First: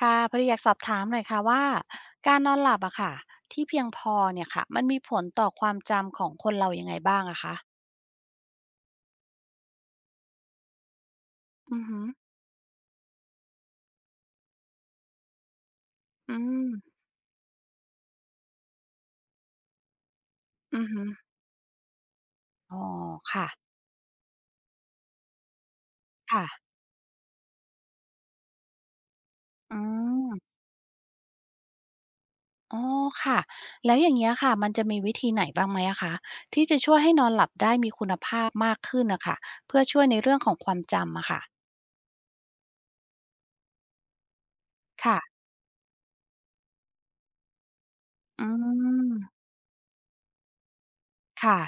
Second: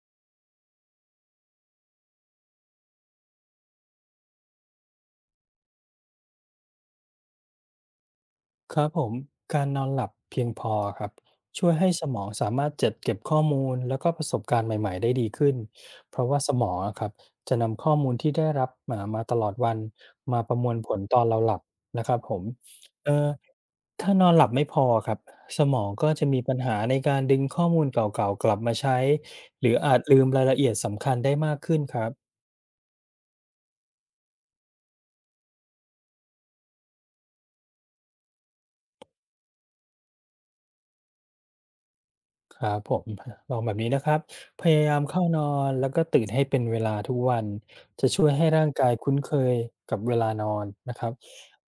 ค่ะพอดีอยากสอบถามหน่อยค่ะว่าการนอนหลับอะค่ะที่เพียงพอเนี่ยค่ะมันมีผลต่อความจำของคนเรายังไงบ้างอะคะครับผมการนอนหลับเพียงพอครับช่วยอือให้หืสอมองสามารถจัดเก็บข้อมูลแล้วก็ประสบการณ์ใหม่ๆได้ดีขึ้นเพราะอืว่าสมมองอะครับจะนำข้อมูลที่ได้รับมามาตลอดวันมาประมวลอือผลหือตอนเราหลับนะครับผมอ๋อเอ่อค่ะถ้านอนหลับไม่พอครับสมองก็จะมีค่ะปัญหาในการดึงข้อมูลเก่าๆกลับมาใช้หรืออือาจลืมมรายละเอียดสำคัญได้มากขึ้นครับ อ๋อค่ะแล้วอย่างเงี้ยค่ะมันจะมีวิธีไหนบ้างไหมอะคะที่จะช่วยให้นอนหลับได้มีคุณภาพมากขึ้นอะค่ะเพื่อช่วยในเรื่องของความจำอะค่ะครับผมลองแบบนี้นะครับพยายามค่ะเข้านอนแล้วก็ตื่นให้เป็นเวลาทุกวันจะช่วยอืให้ร่างกายมคุ้นเคยกับเวลานอนนะครับค่ะ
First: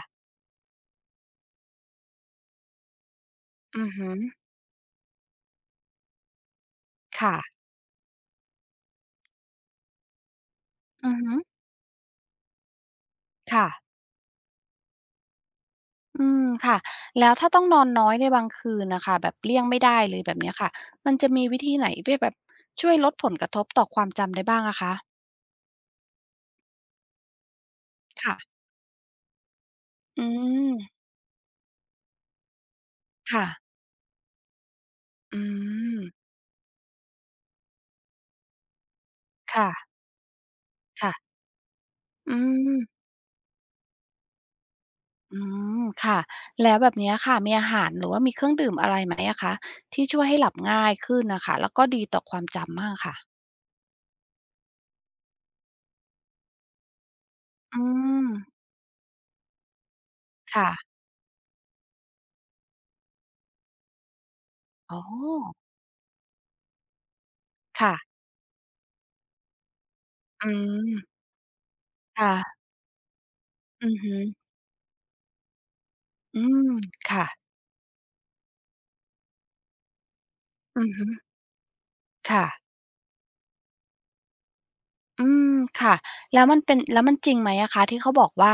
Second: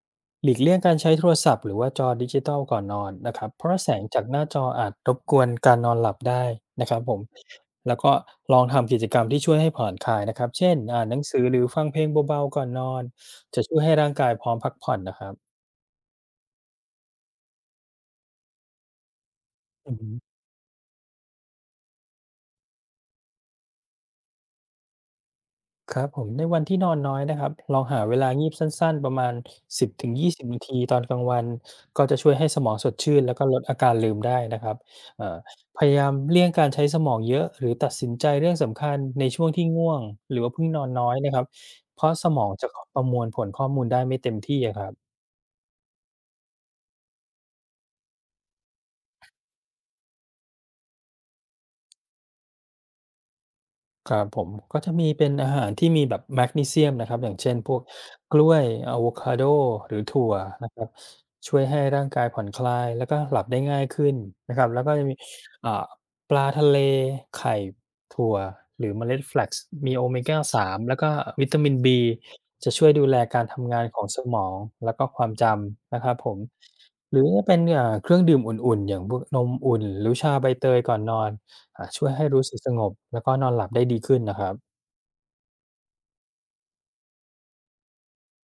หลีกเลี่ยงการใช้โทรศัพท์หรือว่าจอดิจิทัลก่อนนอนนะครับเพราะอืแสองหืจาอกหน้าจออาจรบกวนการนอนหลับได้นะครับผมค่ะแล้วก็ลองทำกิจกรรมที่ช่วยให้ผ่อนคลายนะครับเช่นอ่านอืหอนังหืสืออหรือฟังเพลงเบาๆก่อนนอนจะค่ะ ช่วยให้ร่างกายพร้อมพักผ่อนนะครับ อืมค่ะแล้วถ้าต้องนอนน้อยในบางคืนน่ะค่ะแบบเลี่ยงไม่ได้เลยแบบเนี้ยค่ะมันจะมีวิธีไหนที่แบบช่วยลดผลกระทบต่อความจำได้บ้างอะคะครับผมในวันที่นอนน้อยนะครับลองหาเวลาค่ะงีบสั้นๆประมาณ10ถึงอื20นาทีตอนมกลางวันก็จะช่วยให้สมองสดชื่นแล้วก็ค่ะลดอาการลืมได้นะครับเอ่ออืพยามยามเลี่ยงการใช้สมองเยอะหรือตัดสินใจเรื่องสำคัญในช่วงที่ค่ะง่วงหรือว่าเพิ่งนอนน้อยนะค่ะครับเพราะสอืมองจะมประมวลผลข้อมูลได้ไม่เต็มที่อะครับ อืมค่ะแล้วแบบเนี้ยค่ะมีอาหารหรือว่ามีเครื่องดื่มอะไรไหมอะคะที่ช่วยให้หลับง่ายขึ้นน่ะค่ะแล้วก็ดีต่อความจำมั่งค่ะครับผมก็จะมีเป็นอาหารที่มีแบบแมกนีเซียมนะครับอย่างเช่นพวกอืมกล้วยอะโวคาโดหรือถั่วนะครับค่ะช่วยให้ร่างกายผ่อนคลายแล้วก็หลับได้ง่ายขึ้นนะครับแล้วก็อ๋อจะมีอ่าปลาทะเลไข่ค่ะถั่วหรือเมล็ดแฟลกซ์มีโอเมก้าอื3มแล้วก็วิตามิน B ค่ะจะช่วยดูแลการทำงานอืขอองฮึสมองแล้วก็ความจำนะครับผมอืมหรือค่ะจะเป็นเครื่องดื่มอุ่นๆอย่างพวกนมอุ่นหรือชาใบเตยอือก่อนฮึนอน อ่าช่วยให้รู้ค่ะ สึกสงบแล้วก็นอนหลับได้ดีขึ้นนะครับอืมค่ะแล้วมันเป็นแล้วมันจริงไหมอะคะที่เขาบอกว่า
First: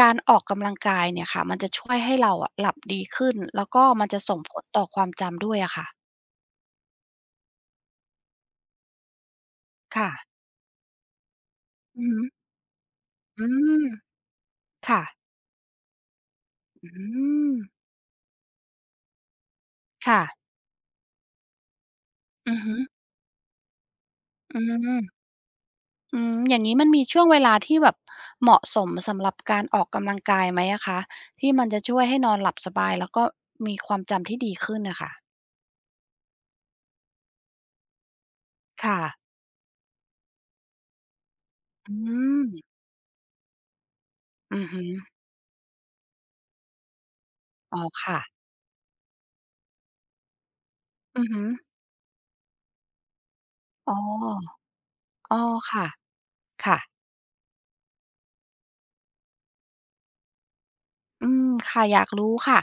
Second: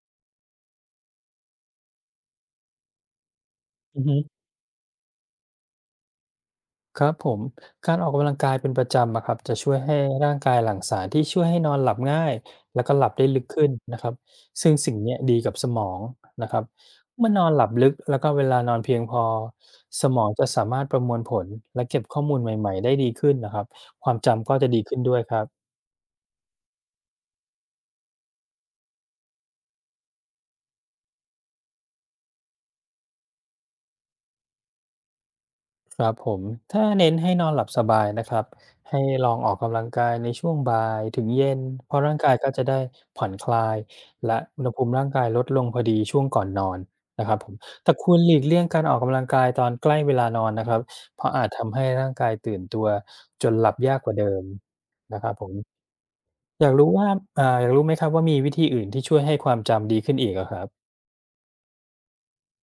การออกกำลังกายเนี่ยค่ะมันจะช่วยให้เราอะหลับดีขึ้นแล้วก็อือมันฮึจะส่งผลต่อความจำด้วยอะค่ะครับผมการออกกำลังกายเป็นประจำอะครับจะช่วยให้ค่ะร่างกายหลั่งสารที่ช่วยให้นอนหลับอือง่าฮึยแล้วก็หลับได้ลึกอืขึ้นมนะครับซึ่งสิ่งค่ะเนี้ยดีกับสมองนะครับอืเมื่อนอนมหลับลึกแล้วก็เวลานอนเพียงพอสมองจะค่ะสามารถประมวลผลและเก็บข้อมูลอือใหม่ฮึๆได้ดีขึ้นนะครับความจำก็อืจะดีขึ้นด้วยมครับ อืมอย่างงี้มันมีช่วงเวลาที่แบบเหมาะสมสำหรับการออกกำลังกายไหมอะคะที่มันจะช่วยให้นอนหลับสบายแล้วก็มีความจำที่ดีขึ้นน่ะค่ะครับผมถ้าเน้นให้นอนหลับสบายนะครับค่ะให้ลองออกกำลังกายในช่วงบ่ายถึงเย็นเพอืราะร่างกายก็จะมได้ผ่อนคลายและอือุอณหภูฮึมิร่างกายลดลงพอดีช่วงก่อนนอนนะครับผมอ๋อแต่ควรค่ะหลีกเลี่ยงการออกกำลังกายตอนใกล้เวลานอนนะครับเพอือราะฮึอาจทำให้ร่างกายตื่นตัวจนหลับอ๋ยากกว่าเดิมอ นะครับอ๋ผอมค่ะอยากค่ะรู้ว่าอยากรู้ไหมครับว่ามีวิธีอื่นที่ช่วยให้ความจำดีขึ้นอีกอะครับ อืมค่ะ อยากรู้ค่ะ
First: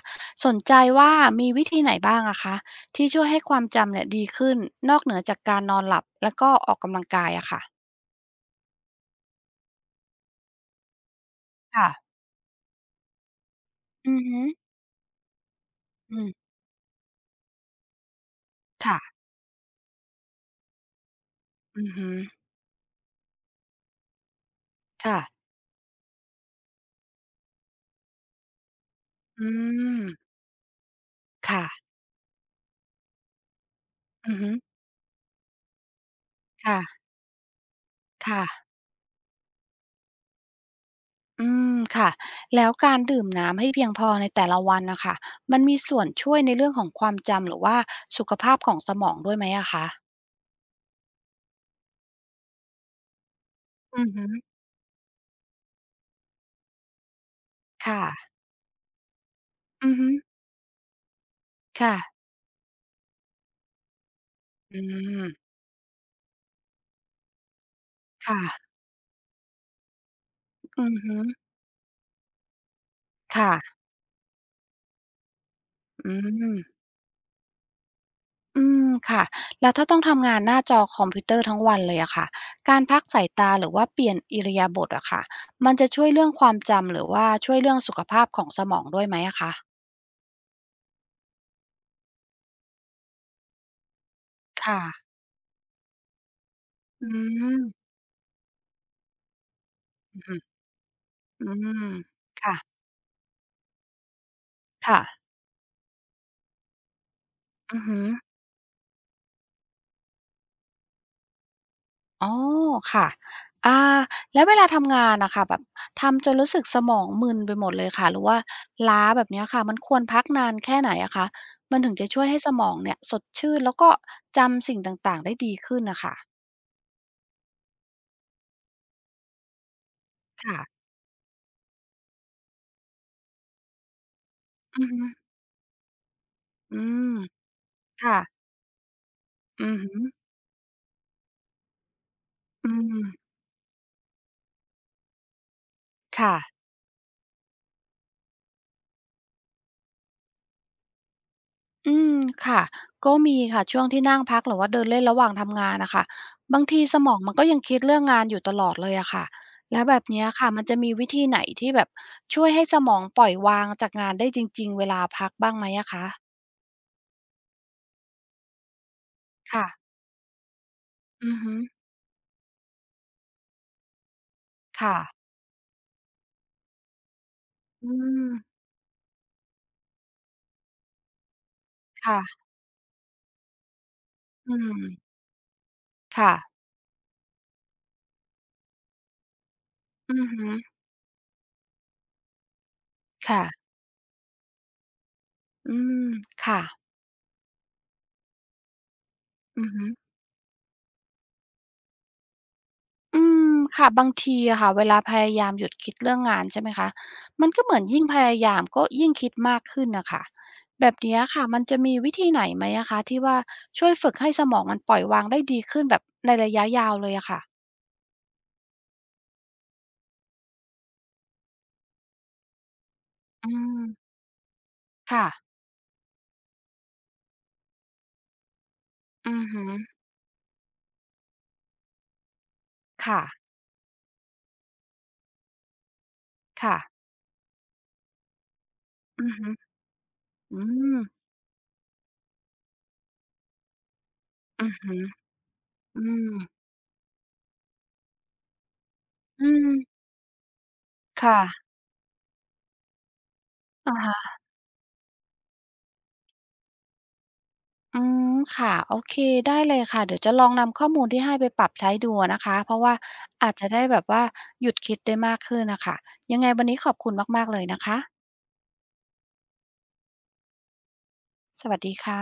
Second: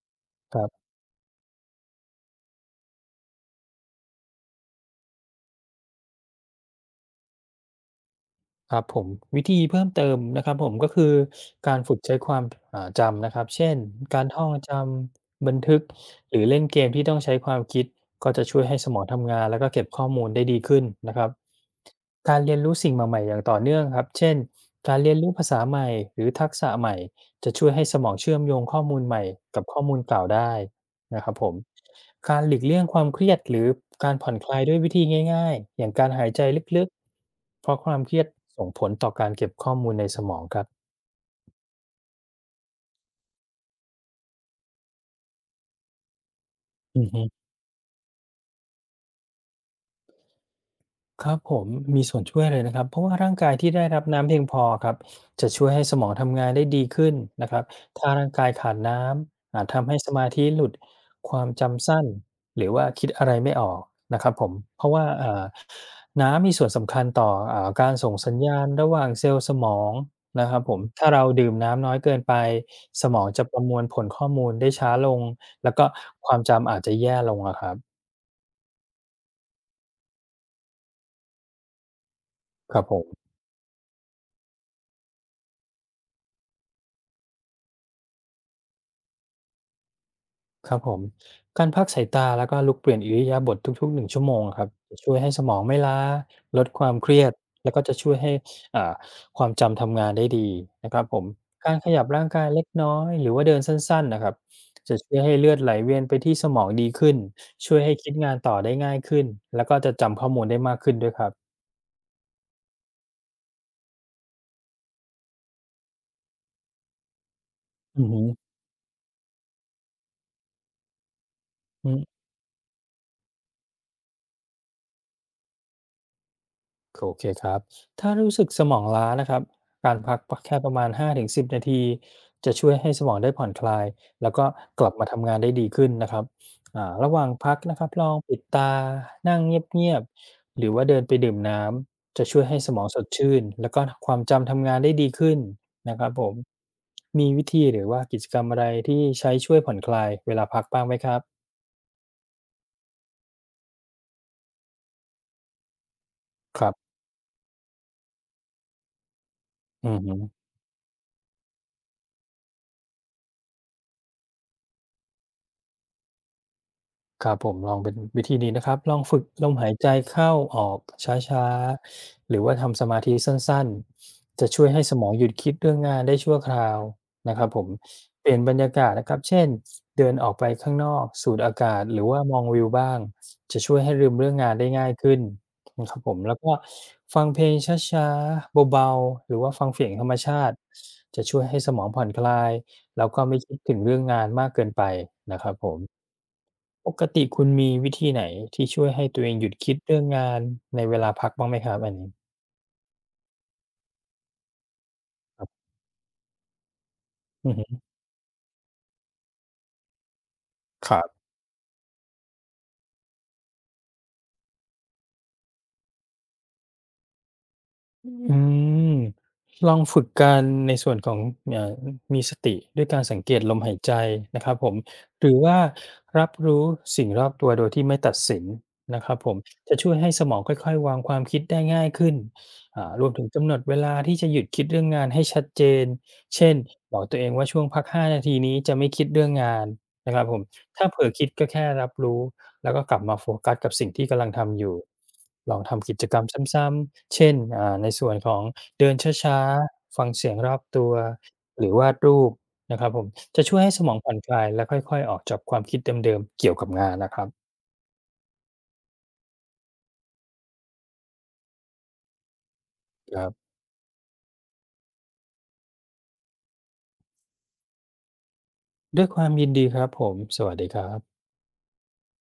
สนใจว่ามีวิธีไหนบ้างอะคะที่ช่วยให้ความจำเนี่ยดีขึ้นนอกเหนือจากการนอนหลับแล้วก็ออกกำลังกายอะค่ะครับผมวิธีเพิ่มเติมนะครับผมก็คือการค่ะฝึกใช้ความจำนะครับเช่นอืกาอรฮึท่องจำบันทึกอืมหรือเล่นเกมที่ต้องใช้ความคิดก็จะช่วยให้สมองค่ะทำงานแล้วก็เก็บข้อมูลได้ดีขึ้นนะครับอือฮึการเรียนรู้สิ่งใหม่ๆอย่างต่อเนื่องครับเช่นการเรียนค่ะรู้ภาษาใหม่หรือทักษะใหม่จะช่วยให้สมองเชื่อมโยงข้อมูลใหม่อืกับข้อมูลมเก่าได้ นะครับผมค่ะการหลีกเลี่ยงความเครียดหรือการผ่ออืนอคฮึลายด้วยวิธีง่ายๆอย่างการหายใจลึกค่ะๆเพราะความเครียดค่ะส่งผลต่อการเก็บข้อมูลในสมองครับอืมค่ะ แล้วการดื่มน้ำให้เพียงพอในแต่ละวันน่ะค่ะมันมีส่วนช่วยในเรื่องของอืคอวามฮึ จำหรือว่าสุขภาพของสมองด้วยไหมอะคะครับผมมีส่วนช่วยเลยนะครับเพราะว่าร่างกายที่ได้รัอืบอฮึน้ำเพียงพอครับจะช่วยให้สมองทำงานได้ดีขึ้นนะครับค่ะถ้าร่างกายขาดน้ำอาจทำอืให้อฮึสมาธิหลุดความจำค่ะ สั้นหรือว่าคิดอะไรไม่ออกนะครับผมอืเพราะว่ามน้ำมีส่วนสำคัญต่อการส่งสัญค่ะญาณระหว่างเซลล์สมองนะครับผมอือถ้าฮึเราดื่มน้ำน้อยเกินไปสมองจะประมค่ะวลผลข้อมูลได้ช้าลงแล้วก็อืความมจำอาจจะแย่ลงอะครับอืมค่ะแล้วถ้าต้องทำงานหน้าจอคอมพิวเตอร์ทั้งวันเลยอะค่ะคการัรบผพักม สายตาหรือว่าเปลี่ยนอิริยาบถอะค่ะมันจะช่วยเรื่องความจำหรือว่าช่วยเรื่องสุขภาพของสมองด้วยไหมอะคะครับผมการพักสายตาแล้วก็ลุกเปลี่ยนอิริยาบถทุกๆ1ชั่วโมงอะครับค่ะจะช่วยให้สมองไม่ล้าลดความอืเครียดแล้วก็มจะช่วยให้อ่าความจำทำงานอือได้ฮึดีนะครับผมอืการมขยับร่างกายค่ะเล็กน้อยหรือว่าเดินสั้นๆนะครับจะค่ะช่วยให้เลือดไหลเวียนไปที่สมองดีขึ้นช่วอืยอให้ฮึ คิดงานต่อได้ง่ายขึ้นแล้วก็จะจำข้อมูลได้มากขึ้นด้วยครับอ๋อค่ะอ่าแล้วเวลาทำงานน่ะค่ะแบบทำจนรู้สึกสมองมึนไปหมดเลยอือค่ะหรืฮึอว่าล้าแบบเนี้ยค่ะมันควรพักนานแค่ไหนอะคะมันถึงจะช่อ วยให้สมองเนี่ยสดชื่นแล้วก็จำสิ่งต่างๆได้ดีขึ้นน่ะค่ะโอเคครับ ถ้ารู้สึกสมองล้านะครับ การพักแค่ค่ะประมาณ5ิบนาทีจะช่วยให้สมองได้ผ่อนคลายแล้วก็กอือลับฮึมาทำงานได้ดีขึ้นนะครับอืมระหว่างพักนะครับลองค่ะปิดตานั่งเอืองีฮึยบๆหรือว่าเดินไปดื่มน้ำจะช่วยให้อืสมองสดมชื่นแล้วก็ความจำทำงานได้ดีขึ้นนะครับผมค่ะ มีวิธีหรือว่ากิจกรรมอะไรที่ใช้ช่วยผ่อนคลายเวลาพักบ้างไหมครับอืมค่ะก็มีค่ะช่วงที่นั่งพักหรือว่าเดินเล่นระหว่างทำงานน่ะค่ะบาคงรัทีบสมองมันก็ยังคิดเรื่องงานอยู่ตลอดเลยอะค่ะแล้วอืแบบเนี้ยอ ค่ะมันจะมีวิธีไหนที่แบบช่วยให้สมองปล่อยวางจากงานได้จริงๆเวลาพักบ้างไหมอะคะครับผมลองเป็นวิธีนี้นะครับลองฝึกลมค่ะหายใจเข้าออกชอือ้าฮึๆหรือว่าทำสมาธิสั้นๆจะช่วยให้สค่ะมองหยุดคิดเรื่องงานได้ชั่วคราวนะครับผมอืมเปลี่ยนบรรยากาศนะครับเช่นเดินออกไปข้างนอกสูดอากาศหรือว่ามองค่ะวิวบ้างจะช่วยให้ลืมเรื่องงาอืนได้ง่ายมขึ้นนะครับผมค่ะแล้วก็ฟังเพลงช้าๆเบาๆหรือว่าฟังเสียงธรรมอือชาฮึติจะช่วยให้สมองผ่อนคลายแล้วก็ไม่คิดค่ะถึงเรื่องงานมากเกินไปนะครับผอืม มค่ะปกติคุณมีวิธีไหนที่ช่วยให้ตัวเองหยุดอือคิดฮึ เรื่องงานในเวลาพักบ้างไหมครับอันนี้อืมค่ะบางทีอะค่ะเวลาพยายามหยุดคิดเรื่องงานใช่ไหมคะมัอืนอก็เหฮึ มือนยิ่งพยายามก็ยิ่งคิดมากขึ้นน่ะค่ะแบบเนี้ยค่ะมันจะมีวิธีไหนไหมอะคะที่ว่าช่วยฝึกให้สมองมันปล่อยวางได้ดีขึ้นแบบในระยะยาวเลยอะค่ะอืมลองฝึกการในส่วนของเอ่อมีสติด้วยการสังเกตอืลมหายมใจนะครับผมหค่ะรือว่ารับรู้สิ่งรอบตัวโดยที่ไม่ตัดสินนะครับผอืมอฮึจะช่วยให้สมองค่อยๆวางความคิดได้ง่ายขึ้นรวมค่ะถึงกำหนดเวลาที่จะหยุดคิดเรื่องงานให้ชัดเจนเช่นค่ะบอกตัวเองว่าช่วงพัก5 นาทีนี้จะไม่คิดเรื่อืองอฮึงานนะครับผมอืถ้ามเผลอคิดก็แค่รับรู้ แล้วก็กลับมาโฟกัสกับสิ่งที่กำลังทำออือยู่ ฮึลองทำกิอืจกรรมมซ้ำๆ เช่นในส่วนของเดินช้าอืมๆ ฟังเสียงรอบตัว หค่ะรือวาดรูปนะครับผมจะช่วยให้สมออะงผ่อนฮะ คลายและค่อยๆออกจากความคิดเดิมๆเกี่ยวกับงานนะครับอืมค่ะโอเคได้เลยค่ะเดี๋ยวจะลองนำข้อมูลที่ให้ไปปรับใช้ดูอะนะคะเพราะว่าครับอาจจะได้แบบว่าหยุดคิดได้มากขึ้นน่ะค่ะยังไงวันนี้ขอบคุณมากๆเลยนะคะด้วยความยินดีครับผม สวัสดีครับสวัสดีค่ะ